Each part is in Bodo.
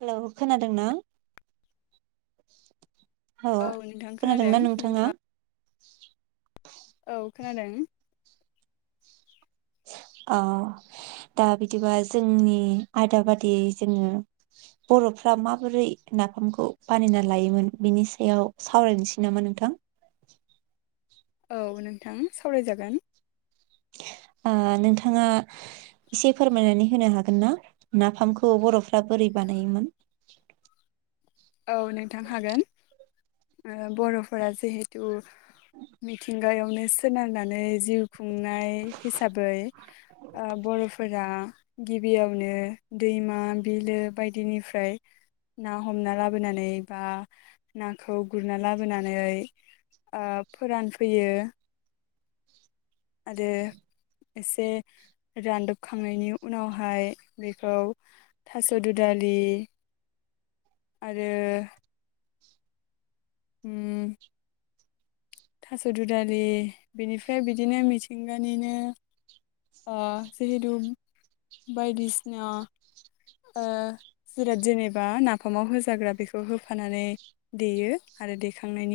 हेलौ खोनादों ना? औ खोनादोंना नोंथाङा? [inaudible] औ खोनादों। अ दा बिदिबा जोंनि आयदा बादि जोङो बर'फ्रा माबोरै नाफामखौ बानायना लायोमोन बिनि सायाव सावरायनोसै नामा नोंथां? औ नोंथां सावरायजागोन। ओ नोंथाङा एसे फोरमायनानै होनो हागोन ना नाफामखौ बर'फ्रा बोरै बानायोमोन? औ नोंथां हागोन ओ बर'फोरा जिहेथु मिथिंगायावनो सोनारनानै जिउ खुंनाय हिसाबै ओ बर'फोरा गिबियावनो दैमा बिलो बायदिनिफ्राय ना हमना लाब बोनानै बा नाखौ गुरना लाबोनानै ओ फोरानफैयो। आरो एसे रानदबखांनायनि उनावहाय बेखौ थास' दुदालि आरो हम थास' दुदालि बिनिफ्राय बिदिनो मिथिंगानिनो ओ जिहेतु बायदिसिना ओ जिराद जेनेबा नाफामाव होजाग्रा बेखौ होफानानै देयो आरो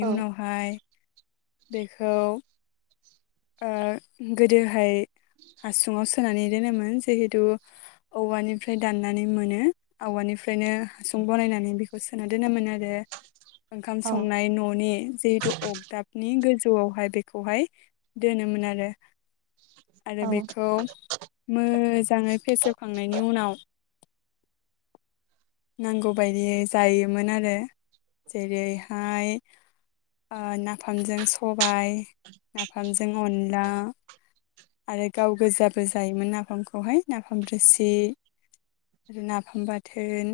औ उनावहाय बेखौ ओ गोदोहाय हासुङाव सोनानै दोनोमोन जिहेथु औवानिफ्राय दाननानै मोनो औवानिफ्रायनो हासुं बनायनानै बेखौ सोना दोनोमोन आरो ओंखाम औ संनाय न'नि जिहेथु अगदाबनि गोजौआव हाय बेखौहाय दोनोमोन आरो। आरो औ बेखौ मोजाङै फेसेवखांनायनि उनाव नांगौबायदियै जायोमोन आरो जेरैहाय ओ नाफामजों सबाय, नाफामजों अनला आरो गाव गोजाबो जायोमोन नाफामखौहाय नाफाम रोसि आरो नाफाम बाथोन।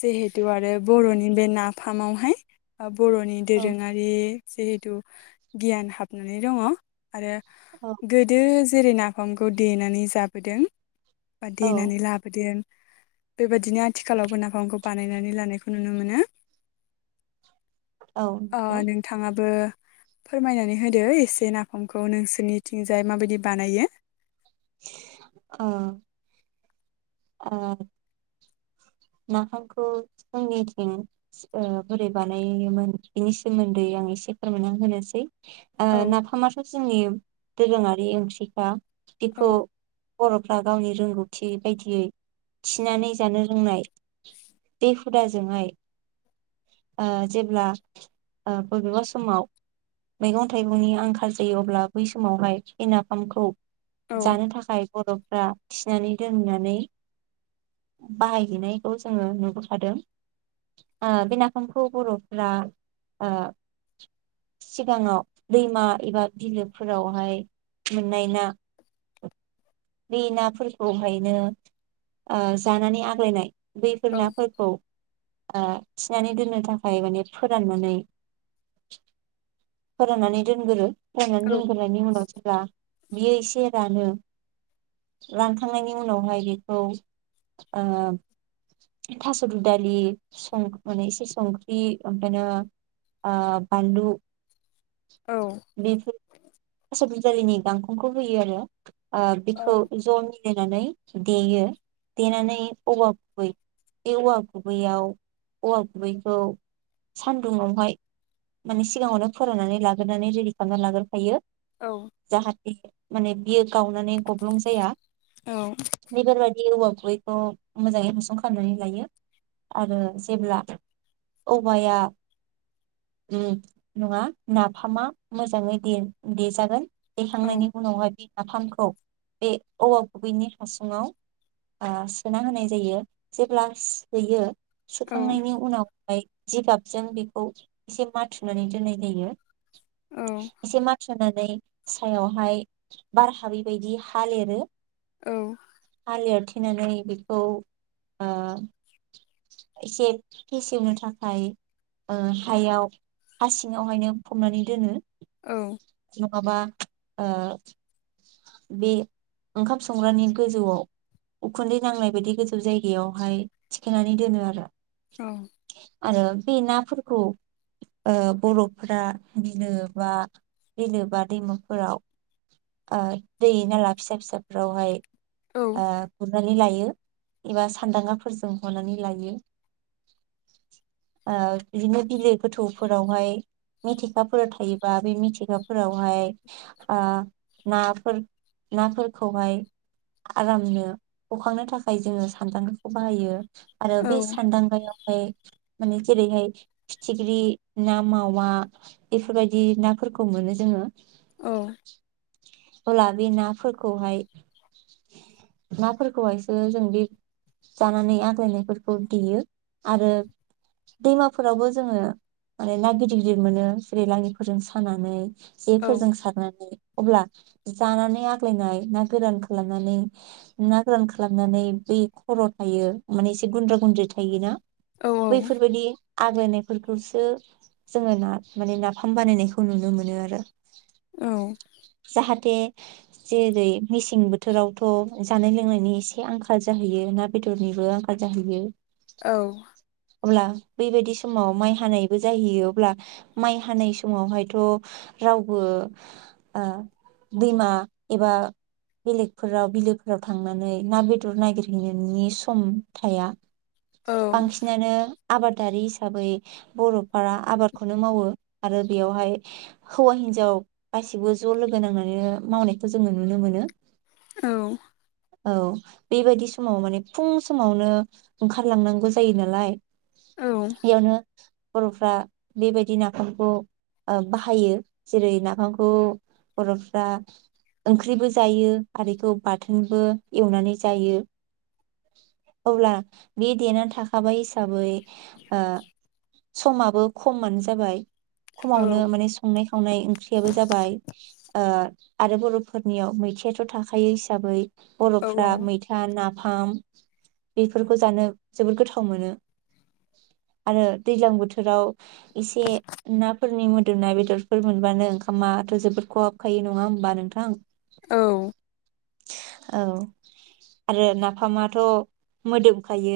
जिहेथु आरो बर'नि बे नाफामाव हाय ओ बर'नि औ दोरोङारि जिहेथु गियान हाबनानै दङ आरो गोदो जेरै नाफामखौ देनानै जाबोदों बा औ देनानै लाबोदों बेबायदिनो आथिखालावबो नाफ फामखौ बानायनानै लानायखौ नुनो मोनो। औ ओ नंगौ नोंथाङाबो फोरमायनानै होदो एसे नाफामखौ नोंसोरनिथिंजाय माबायदि बानायो? अ अ नाफामखौ जोंनिथिं ओ बोरै बानायोमोन बिनि सोमोन्दै आं एसे फोरमायना होनोसै। ओ औ नाफामाथ' जोंनि दोरोङारि ओंख्रिखा बिखौ औ बर'फ्रा गावनि रोंगौथि बायदियै थिनानै जानो रोंनाय बे हुदाजोंहाय ओ जेब्ला ओ बबेबा समाव मैगं थाइगंनि आंखाल जायो अब्ला बै समावहाय बि नाफामखौ औ जानो थाखाय बर'फ्रा थिनानै दोननानै बाहायहैनायखौ जोङो नुबोखादों ओ बे नाफामखौ बर'फोरा ओ सिगाङाव दैमा एबा बिलोफोरावहाय मोननाय ना बे नाफोरखौ हायनो आ जानानै आग्लायनाय बैफोर औ ना फोरखौ ओ थिनानै दोननो थाखाय माने फोराननानै फोराननानै दोनगोरो फोराननानै औ दोनग्रो नायनि उनाव जेब्ला बियो एसे रानो रानखांनायनि उनावहाय बेखौ ओ थास' दुदालि सं माने एसे संख्रि ओमफायो ओ बानलु औ बिफोर [unintelligible] दालिनि गांखंखौ होयो आरो ओ औ खौ जनि नायनानै देयो देनानै औवा गुबै बे औवा गुबैयाव औवा गुबैखौ सानदुंवहाय माने सिगांङावनो फोराननानै लाग्रोनानै रेडि खालामनानै लाग्रोखायो औ जाहा माने बियो गावनानै ग जाया औ बेफोर बायदि औवा बैखौ मोजाङै हासु़ खालामनानै लायो आरो जेब्ला औवाया उम नङा नाफामा मोजाङै दे देजागोन देखांनायनि उनावहाय बि नाफामखौ बे औवा गुबैनि हासुंङाव ओ सोना होनाय जायो जेब्ला सोयो औ सोखांनायनि उनाव ओमफ्राय जिगाबजों बेखौ एसे माथुनानै दोननाय जायो। औ एसे माथुना नै सायावहाय बार हाबै बायदि हा लेरो औ हा लिरथेनानै बेखौ ओ एसे फेसेवनो थाखाय ओ हायाव हा सिंङावहायनो फबनानै दोनो। औ नंङाबा ओ बे ओंखाम संग्रानि गोजौआव उखुन्दै नांनाय बायदि गोजौ जायगायावहाय थिखांनानै दोनो आरो औ। आरो बे नाफोरखौ ओ बर'फोरा बिलो बा बिलो बा दैमाफोराव ओ दै नाला फिसा फिसाफ्रावहाय ओ गुरनाय नै लायो एबा सानदांगाफोरजों हनानै लायो। ओ बिदिनो बिलो गोथौफोरावहाय मिथिखाफोर थायोबा बे मिथिखाफोरावहाय आ नाफोर नाफोरखौहाय आरामनो हखांनो थाखाय जोङो सान्दांगाखौ बाहायो। आरो बे सानदांगायाव ओमफ्राय माने जेरैहाय फिथिख्रि, ना मावा बेफोर बायदि नाफोरखौ मोनो जोङो। औ। अला बे नाफोरखौहाय नाफोरखौहायसो जों बे जानानै आग्लायनायफोरखौ देयो आरो दैमाफोरावबो जोङो माने ना गिदिर गिदिर मोनो जेरै लाङिफोरजों सानानै जेफोरजों सारनानै अब्ला जानानै आग्लायनाय ना गोरान खालामनानै ना गोरान खालामनानै बै खर' थायो माने एसे गुन्द्रा गुन्द्रि थायोना बैफोरबादि आग्लायनायफोरखौसो जोङो ना माने नाफाम बानायनायखौ नुनो मोनो आरो। औ। फाथे जेरै मेसें बोथोरावथ' जानाय लोंनायनि एसे आंखाल जाहैयो ना बेदरनिबो आंखाल जाहैयो। औ। अब्ला बेबायदि समाव माइ हानायबो जाहैयो अब्ला माइ हानाय समावहायथ' रावबो ओ दैमा एबा बेलेगफोराव बिलोफोराव थांनानै ना बेदर नागिरहैनायनि सम थाया। औ। बांसिनानो आबादारि हिसाबै बर'फोरा आबादखौनो मावो आरो बेयावहाय हौवा हिन्जाव गासिबो ज' लोगो नांनानैनो मावनायखौ जोङो नुनो मोनो। औ। औ बेबादि समाव माने फुं समावनो ओंखारलांनांगौ जायोना। लाय औ। बर'फ्रा बेबायदि नाफामखौ बाहायो। जेरै नाफामखौ बर'फ्रा ओंख्रिबो जायो आरोखौ बाथोनबो एवनानै जायो। अब्ला बे देना थाखा बाय हिसाबै आ समाबो खमानो जाबाय। खमावनो माने संनाय खावनाय ओंख्रियाबो जाबाय। ओ आरो बर'फोरनियाव मैथायाथ' थाखायो हिसाबै बर'फ्रा औ मैथा ना फाम बेफोरखौ जानो जोबोद गोथाव थाव मोनो आरो दैज्लां बोथोराव एसे नाफोरनि मोदोमनाय बेदरफोर मोनबानो ओंखामाथ' जोबोद खहाबखायो नङा होमबा नोंथां? औ। औ आरो नाफामाथ' मोदोमखायो।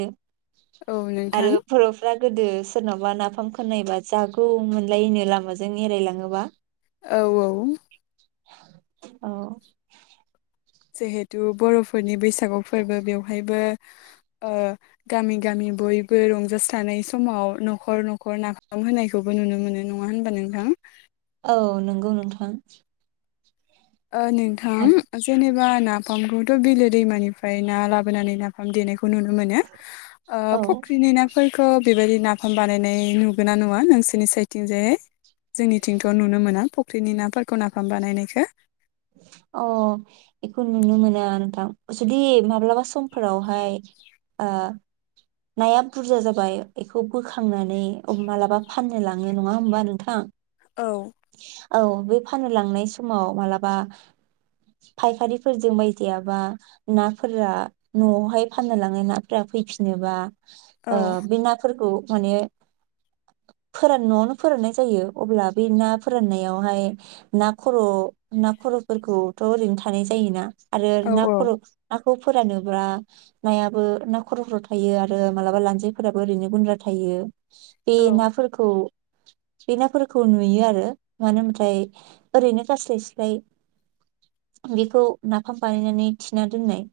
औ आरो नोंथां बर'फ्रा गोदो सोरनावबा नाफाम खोननायबा जागौ मोनलायनो लामाजों एरायलाङोबा औ औ औ जिहेथु बर'फोरनि बैसागु फोरबो बेवहायबो गामि गामि बयबो रंजासानाय समाव नखर नखर नाफाम होनायखौबो नुनो मोनो नङा होनबा नोंथां औ नंगौ नोंथां नोंथां जेनेबा नाफामखौथ बिलो दैमानिफ्राय ना लाबोनानै नाफाम देनाय ननो मोन औ फनि न खौ बेबायदि नाफाम बानायनाय नुगोन ना नङा नोंसोरनि साइडथिंजायहाय जोंनिथिंथ' नुनो मोना फुख्रिनि नाफोरखौ नाफाम बानायनायखौ अ बेखौ नुनो मोना नोंथां जुदि माब्लाबा सम फोरावहाय ओ नाया बुरजा जाबाय बेखौ बोखांनानै मालाबा फाननो लाङो नङा होमबा नोंथां औ औ बे फाननो लांनाय समाव मालाबा फायखारिफोरजों बायदियाबा नाफोरा न'आवहाय फाननो लांनाय नाफोरा फैफिनोबा औ बे नाफोरखौ माने फोराना न'आवनो फोराननाय जायो अब्ला बे ना फोराननायावहाय ना खर' ना खर'फोरखौथ' ओरैनो थानाय जायोना आरो औ ना औ खर' ना खौ फोरानोब्ला नायाबो ना खर' फोर थायो आरो मालाबा लान्जायफोराबो ओरैनो गुन्द्रा थायो बे औ नाफोरखौ बे नाफोरखौ नुयो आरो मानो होनाथाय ओरैनो गारस्लाय स्लाय बेखौ नाफाम बानायनानै थिना दोननाय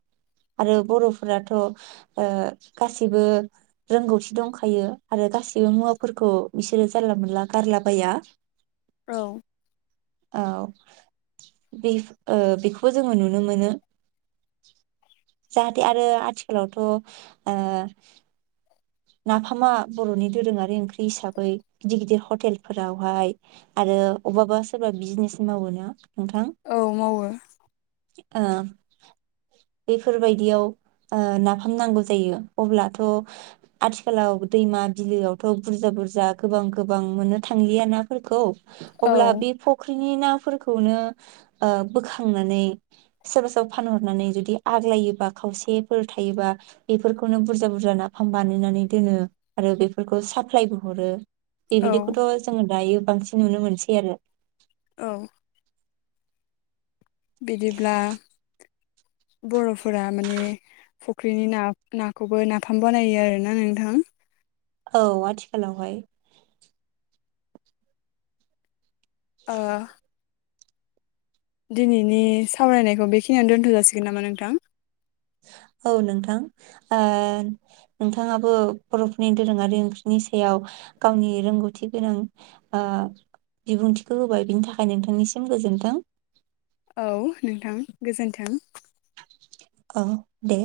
आरो बर'फोराथ' गासैबो रोंगौथि दंखायो आरो गासैबो मुवाफोरखौ बिसोरो जानला मोनला गारलाबाया औ औ बे बेखौबो जोङो नुनो मोनो जाहाथे आरो आथिखालावथ' नाफामा बर'नि दोरोङारि ओंख्रि हिसाबै गिदिर गिदिर हटेलफोरावहाय आरो अबबा सोरबा बिजिनेस मावोना नोंथां औ मावो ओ बेफोरबायदियाव नाफाम नांगौ जायो अब्लाथ' आथिखालाव दैमा बिलोआवथ' बुरजा बुरजा गोबां गोबां बां मोननो थांया ना औ अ बे बै ना फोरखौनो बोखांनानै सोरबा सोरबा फानरनानै ज जुदि आग्लायोबा खावसेफोर थायोबा बेफोरखौनो बुरजा बुरजा नाफाम बानायनानै दोनो आरो बेफोरखौ साप्लायबो हरो औ बेबायदिखौथ' जोङो गायो बांसिन नुनो मोनसै आरो औ बिदिब्ला बर'फोरा माने फुख्रिनि ना नाखौबो नाफाम बानायो आरोना नोंथां औ आथिखालावहाय [inaudible] दिनैनि सावरायनायखौ बेखिनियानो दोनथ' जासिगोन नामा नोंथां औ नोंथां नोंथाङाबो बर'फोरनि दोरोङारि ओंख्रिनि सायाव गावनि रोंगौथि गोनां बिबुंथिखौ होबाय बिनि थाखाय नोंथांनिसिम गोजोन्थों औ नोंथां गोजोन्थों अ दे